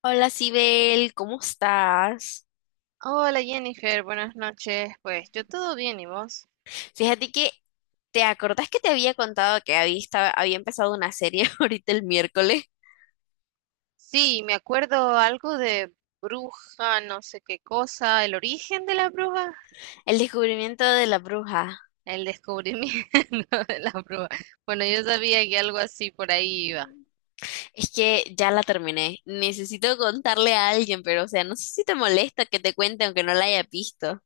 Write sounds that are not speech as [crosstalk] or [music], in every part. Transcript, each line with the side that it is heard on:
left: Hola, Sibel, ¿cómo estás?
right: Hola Jennifer, buenas noches. Pues yo todo bien, ¿y vos?
left: Fíjate que, ¿te acordás que te había contado que había, estaba- había empezado una serie [laughs] ahorita el miércoles?
right: Sí, me acuerdo algo de bruja, no sé qué cosa, el origen de la bruja,
left: El descubrimiento de la bruja.
right: el descubrimiento [laughs] de la bruja. Bueno, yo sabía que algo así por ahí iba.
left: Es que ya la terminé. Necesito contarle a alguien, pero o sea, no sé si te molesta que te cuente aunque no la haya visto.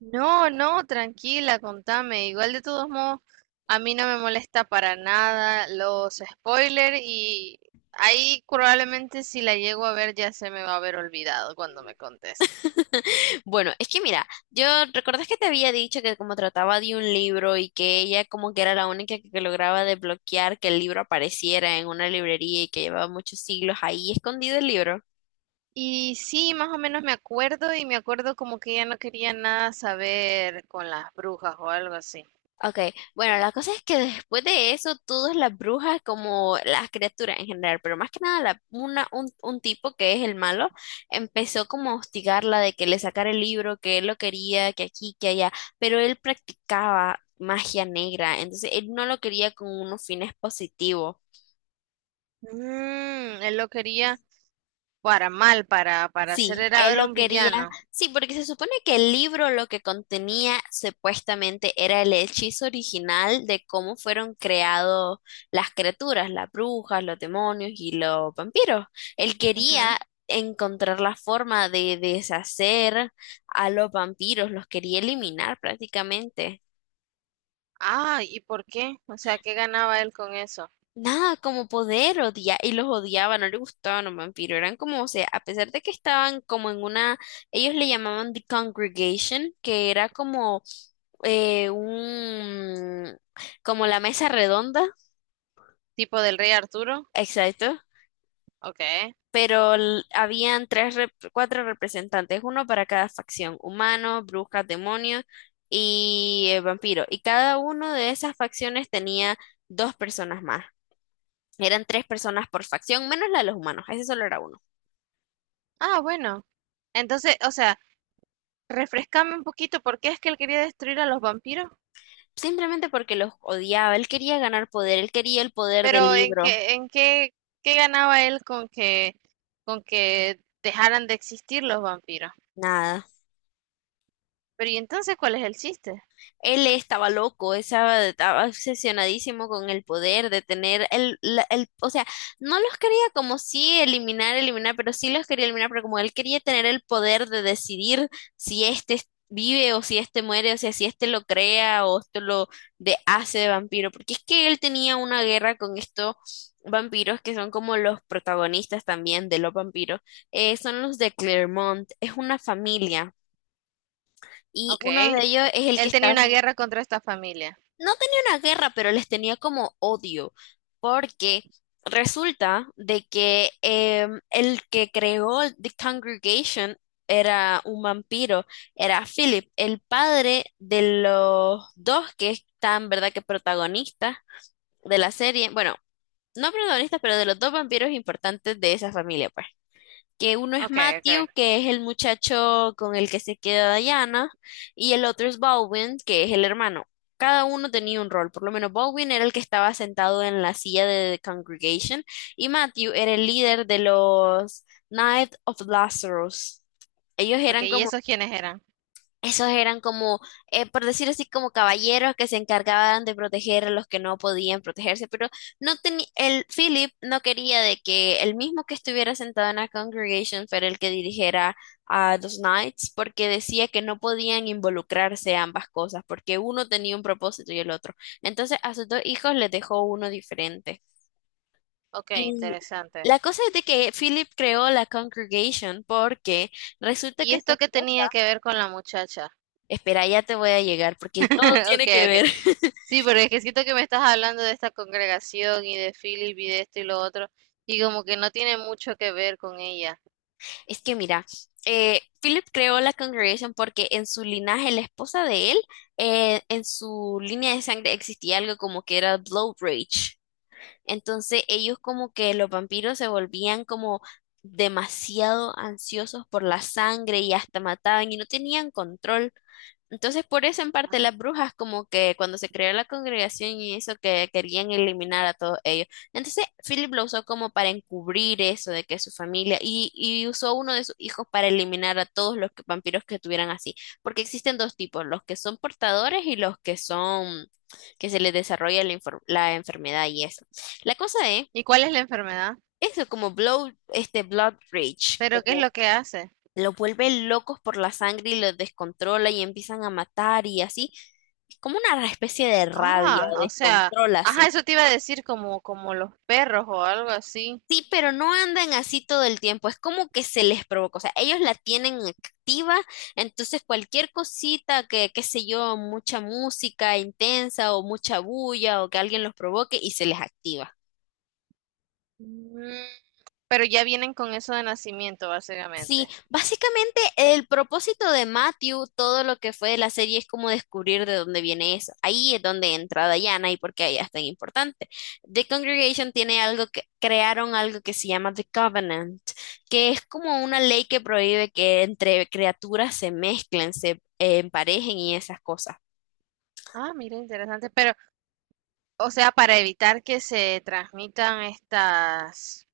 right: No, no, tranquila, contame. Igual de todos modos, a mí no me molesta para nada los spoilers y ahí probablemente si la llego a ver ya se me va a haber olvidado cuando me contes.
left: [laughs] Bueno, es que mira, yo recordás que te había dicho que como trataba de un libro y que ella como que era la única que lograba desbloquear que el libro apareciera en una librería y que llevaba muchos siglos ahí escondido el libro.
right: Y sí, más o menos me acuerdo y me acuerdo como que ella no quería nada saber con las brujas o algo así.
left: Ok, bueno, la cosa es que después de eso, todas las brujas, como las criaturas en general, pero más que nada la- una, un tipo que es el malo, empezó como a hostigarla de que le sacara el libro, que él lo quería, que aquí, que allá, pero él practicaba magia negra, entonces él no lo quería con unos fines positivos.
right: Mm, él lo quería para mal, para hacer,
left: Sí, él
right: era
left: lo
right: un
left: quería.
right: villano.
left: Sí, porque se supone que el libro lo que contenía supuestamente era el hechizo original de cómo fueron creados las criaturas, las brujas, los demonios y los vampiros. Él
right: Ujú.
left: quería encontrar la forma de deshacer a los vampiros, los quería eliminar prácticamente.
right: Ah, ¿y por qué? O sea, ¿qué ganaba él con eso?
left: Nada, como poder odiar, y los odiaba, no le gustaban los vampiros, eran como, o sea, a pesar de que estaban como en una, ellos le llamaban The Congregation, que era como un, como la mesa redonda,
right: ¿Tipo del rey Arturo?
left: exacto,
right: Ok.
left: pero l- habían tres, rep- cuatro representantes, uno para cada facción, humanos, brujas, demonios y vampiros, y cada uno de esas facciones tenía dos personas más, eran tres personas por facción, menos la de los humanos, ese solo era uno.
right: Ah, bueno. Entonces, o sea, refrescame un poquito, ¿por qué es que él quería destruir a los vampiros?
left: Simplemente porque los odiaba. Él quería ganar poder, él quería el poder del
right: Pero ¿en
left: libro.
right: qué, qué ganaba él con que dejaran de existir los vampiros?
left: Nada.
right: Pero ¿y entonces cuál es el chiste?
left: Él estaba loco, estaba obsesionadísimo con el poder de tener el, la- el, o sea, no los quería como si eliminar, eliminar, pero sí los quería eliminar, pero como él quería tener el poder de decidir si este vive o si este muere, o sea, si este lo crea o esto lo de hace de vampiro, porque es que él tenía una guerra con estos vampiros que son como los protagonistas también de los vampiros, son los de Claremont, es una familia. Y
right: Ok,
left: uno de ellos es el que
right: él tenía
left: está
right: una guerra contra esta familia.
left: no tenía una guerra, pero les tenía como odio, porque resulta de que el que creó The Congregation era un vampiro, era Philip, el padre de los dos que están, ¿verdad?, que protagonistas de la serie, bueno, no protagonistas, pero de los dos vampiros importantes de esa familia, pues que uno es
right: Ok, ok.
left: Matthew, que es el muchacho con el que se queda Diana, y el otro es Baldwin, que es el hermano. Cada uno tenía un rol, por lo menos Baldwin era el que estaba sentado en la silla de The Congregation y Matthew era el líder de los Knights of Lazarus. Ellos
right: Ok,
left: eran
right: ¿y
left: como
right: esos quiénes eran?
left: esos eran como, por decir así, como caballeros que se encargaban de proteger a los que no podían protegerse, pero no tenía, el Philip no quería de que el mismo que estuviera sentado en la congregation fuera el que dirigiera a los Knights, porque decía que no podían involucrarse ambas cosas, porque uno tenía un propósito y el otro. Entonces a sus dos hijos les dejó uno diferente.
right: Ok,
left: Y
right: interesante.
left: la cosa es de que Philip creó la congregation porque resulta
right: ¿Y
left: que su
right: esto qué
left: esposa
right: tenía que ver con la muchacha?
left: espera, ya te voy a llegar porque todo
right: [laughs] Ok,
left: tiene que
right: ok.
left: ver. [laughs]
right: Sí, pero es que siento que me estás hablando de esta congregación y de Philip y de esto y lo otro, y como que no tiene mucho que ver con ella.
left: Es que mira, Philip creó la Congregation porque en su linaje, la esposa de él, en su línea de sangre existía algo como que era Blood Rage. Entonces ellos como que los vampiros se volvían como demasiado ansiosos por la sangre y hasta mataban y no tenían control. Entonces por eso en parte
right: Ah.
left: las brujas como que cuando se creó la congregación y eso que querían eliminar a todos ellos. Entonces Philip lo usó como para encubrir eso de que su familia y usó uno de sus hijos para eliminar a todos los que- vampiros que tuvieran así. Porque existen dos tipos, los que son portadores y los que son que se les desarrolla la, infor- la enfermedad y eso. La cosa es,
right: ¿Y cuál es la enfermedad?
left: eso como Blood, este Blood Rage,
right: ¿Pero qué es
left: como
right: lo que hace?
left: lo vuelve locos por la sangre y lo descontrola y empiezan a matar y así. Es como una especie de rabia,
right: Ah, o sea,
left: descontrol
right: ajá,
left: así.
right: eso te iba a decir como, como los perros o algo así.
left: Sí, pero no andan así todo el tiempo, es como que se les provoca, o sea, ellos la tienen activa, entonces cualquier cosita que, qué sé yo, mucha música intensa o mucha bulla o que alguien los provoque y se les activa.
right: Pero ya vienen con eso de nacimiento,
left: Sí,
right: básicamente.
left: básicamente el propósito de Matthew, todo lo que fue de la serie es como descubrir de dónde viene eso. Ahí es donde entra Diana y por qué ella es tan importante. The Congregation tiene algo que crearon algo que se llama The Covenant, que es como una ley que prohíbe que entre criaturas se mezclen, se emparejen y esas cosas.
right: Ah, mira, interesante. Pero, o sea, para evitar que se transmitan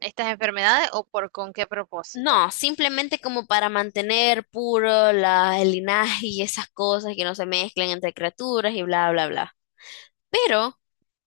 right: estas enfermedades o por con qué propósito.
left: No, simplemente como para mantener puro la, el linaje y esas cosas que no se mezclen entre criaturas y bla, bla, bla. Pero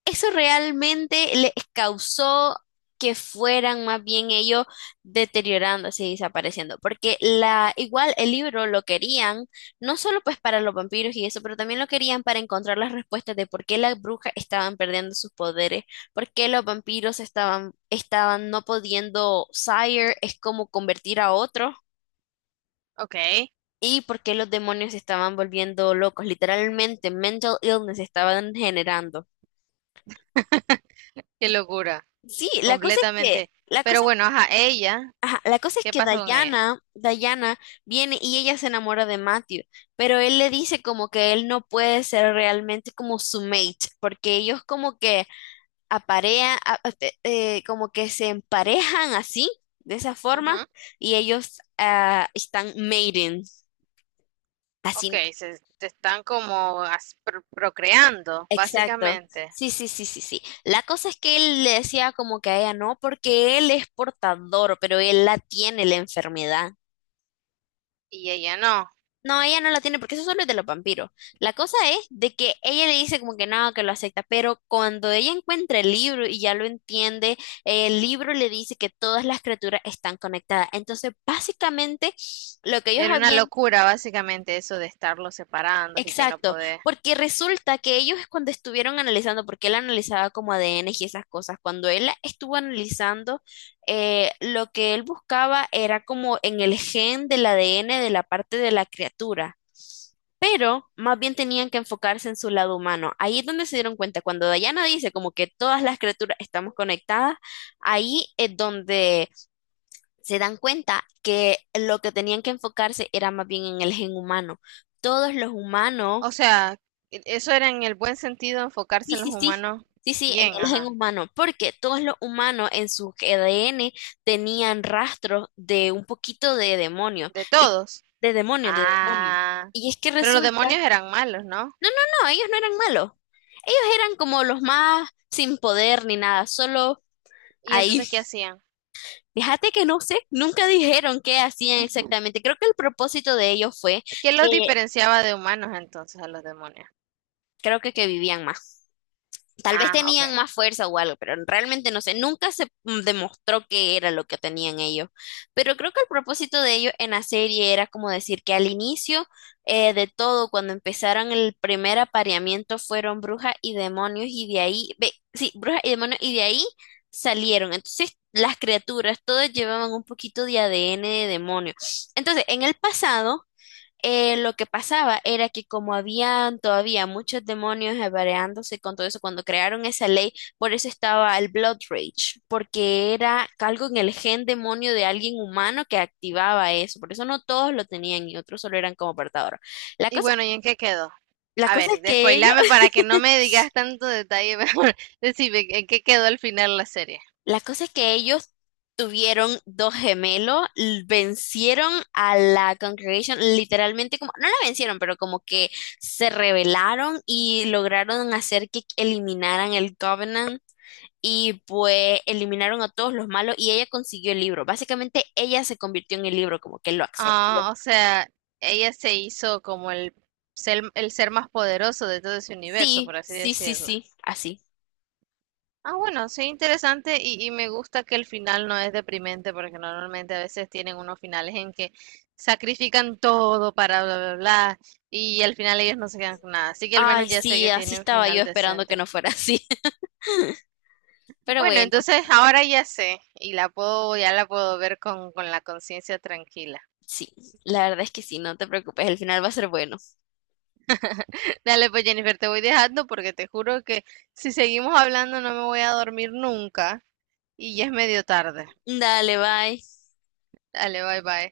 left: eso realmente les causó que fueran más bien ellos deteriorándose y desapareciendo, porque la igual el libro lo querían no solo pues para los vampiros y eso, pero también lo querían para encontrar las respuestas de por qué las brujas estaban perdiendo sus poderes, por qué los vampiros estaban no pudiendo sire es como convertir a otro.
right: Ok,
left: Y por qué los demonios se estaban volviendo locos, literalmente mental illness estaban generando.
right: [laughs] qué locura,
left: Sí, la cosa es que,
right: completamente.
left: la
right: Pero
left: cosa
right: bueno, ajá, ella,
left: ajá, la cosa es
right: ¿qué
left: que
right: pasó con ella?
left: Diana viene y ella se enamora de Matthew, pero él le dice como que él no puede ser realmente como su mate, porque ellos como que aparean, a- te- como que se emparejan así, de esa forma,
right: Ujú,
left: y ellos ah, están mating,
right: Ok,
left: así,
right: se están como as- pro- procreando,
left: exacto.
right: básicamente,
left: Sí, sí, sí, sí, sí. La cosa es que él le decía como que a ella no, porque él es portador, pero él la tiene la enfermedad.
right: y ella no.
left: No, ella no la tiene porque eso solo es de los vampiros. La cosa es de que ella le dice como que no, que lo acepta, pero cuando ella encuentra el libro y ya lo entiende, el libro le dice que todas las criaturas están conectadas. Entonces, básicamente, lo que ellos
right: Era una
left: habían...
right: locura, básicamente, eso de estarlos separando y que no
left: Exacto,
right: poder.
left: porque resulta que ellos cuando estuvieron analizando, porque él analizaba como ADN y esas cosas, cuando él estuvo analizando, lo que él buscaba era como en el gen del ADN de la parte de la criatura pero más bien tenían que enfocarse en su lado humano. Ahí es donde se dieron cuenta, cuando Diana dice como que todas las criaturas estamos conectadas, ahí es donde se dan cuenta que lo que tenían que enfocarse era más bien en el gen humano. Todos los
right: O
left: humanos,
right: sea, e- eso era en el buen sentido
left: sí,
right: enfocarse en los
left: sí, sí.
right: humanos
left: Sí, sí, en
right: bien,
left: el gen
right: ajá,
left: humano, porque todos los humanos en su ADN tenían rastros de un poquito de demonio,
right: de
left: y
right: todos.
left: de demonio, de demonio.
right: Ah,
left: Y es que
right: pero los
left: resulta
right: demonios eran malos, ¿no?
left: no, no, no, ellos no eran malos. Ellos eran como los más sin poder ni nada, solo
right: ¿Y
left: ahí.
right: entonces qué hacían?
left: Fíjate que no sé, nunca dijeron qué hacían exactamente. Creo que el propósito de ellos fue
right: ¿Quién los
left: que
right: diferenciaba de humanos entonces a los demonios?
left: creo que vivían más. Tal vez
right: Ah, ok.
left: tenían más fuerza o algo, pero realmente no sé, nunca se demostró qué era lo que tenían ellos. Pero creo que el propósito de ellos en la serie era como decir que al inicio de todo, cuando empezaron el primer apareamiento, fueron brujas y demonios y de ahí, ve, sí, brujas y demonios y de ahí salieron. Entonces las criaturas todas llevaban un poquito de ADN de demonio. Entonces, en el pasado lo que pasaba era que como habían todavía muchos demonios apareándose con todo eso, cuando crearon esa ley, por eso estaba el Blood Rage, porque era algo en el gen demonio de alguien humano que activaba eso, por eso no todos lo tenían y otros solo eran como portadores. La
right: Y
left: cosa,
right: bueno, ¿y en qué quedó?
left: la
right: A
left: cosa
right: ver,
left: es que ellos
right: despoilame para que no me digas tanto detalle, [laughs] mejor decime en qué quedó al final la serie.
left: la cosa es que ellos tuvieron dos gemelos, l- vencieron a la Congregation, literalmente como, no la vencieron, pero como que se rebelaron y lograron hacer que eliminaran el Covenant y pues eliminaron a todos los malos y ella consiguió el libro. Básicamente ella se convirtió en el libro, como que lo absorbió.
right: Ah, o sea, ella se hizo como el el ser más poderoso de todo ese universo,
left: Sí,
right: por así
left: sí, sí,
right: decirlo.
left: sí, así.
right: Ah, bueno, sí, interesante y me gusta que el final no es deprimente porque normalmente a veces tienen unos finales en que sacrifican todo para bla, bla, bla y al final ellos no se quedan con nada. Así que al
left: Ay,
right: menos ya sé
left: sí,
right: que
left: así
right: tiene un
left: estaba yo
right: final
left: esperando que
right: decente.
left: no fuera así. [laughs] Pero
right: Bueno,
left: bueno,
right: entonces ahora ya sé y la puedo, ya la puedo ver con la conciencia tranquila.
left: sí, la verdad es que sí, no te preocupes, el final va a ser bueno.
right: Dale, pues Jennifer, te voy dejando porque te juro que si seguimos hablando no me voy a dormir nunca y ya es medio tarde.
left: Dale, bye.
right: Dale, bye bye.